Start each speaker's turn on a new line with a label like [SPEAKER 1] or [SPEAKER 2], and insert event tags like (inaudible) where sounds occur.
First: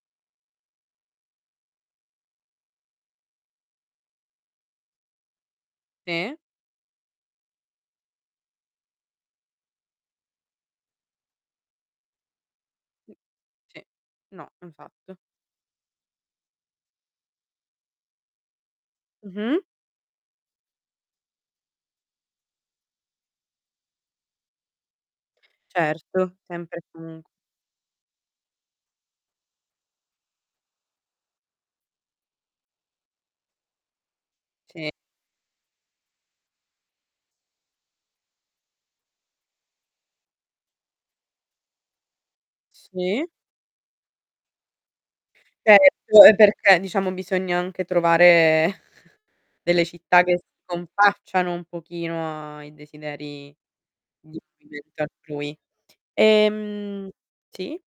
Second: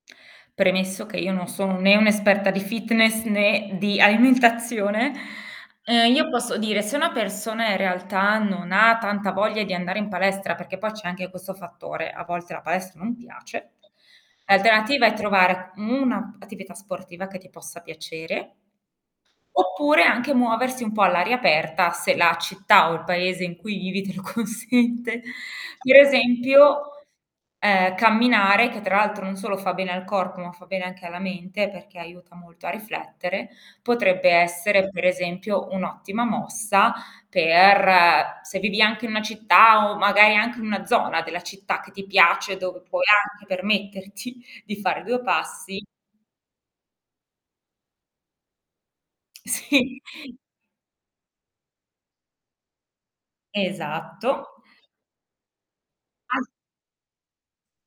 [SPEAKER 1] Premesso che io non sono né un'esperta di fitness né di alimentazione, uhm, io
[SPEAKER 2] Sì.
[SPEAKER 1] posso dire se una persona in realtà, non ha tanta voglia di andare in palestra, perché poi c'è anche questo fattore, a volte la palestra
[SPEAKER 2] Mh,
[SPEAKER 1] non piace,
[SPEAKER 2] sì no, mai
[SPEAKER 1] l'alternativa è
[SPEAKER 2] fatto.
[SPEAKER 1] trovare u una p attività sportiva che ti possa piacere
[SPEAKER 2] Mh-mh.
[SPEAKER 1] oppure anche muoversi un po' all'aria aperta, se la città o il paese in cui vivi te lo consente. Per
[SPEAKER 2] Certo, sempre
[SPEAKER 1] esempio:
[SPEAKER 2] e comunque.
[SPEAKER 1] ehm, camminare, che tra l'altro non solo fa bene al corpo, ma fa bene anche alla mente, perché aiuta molto a riflettere, potrebbe essere
[SPEAKER 2] Sì.
[SPEAKER 1] per esempio, un'ottima mossa per se vivi anche in una città o magari anche in una zona della città che ti piace dove puoi
[SPEAKER 2] Sì.
[SPEAKER 1] anche permetterti di fare 2 passi
[SPEAKER 2] Certo, e perché diciamo bisogna anche trovare (chuckles) delle
[SPEAKER 1] Sì.
[SPEAKER 2] città che si confacciano un pochino ai desideri di
[SPEAKER 1] Esatto.
[SPEAKER 2] (unintelligible) altrui.
[SPEAKER 1] As
[SPEAKER 2] Ehm sì.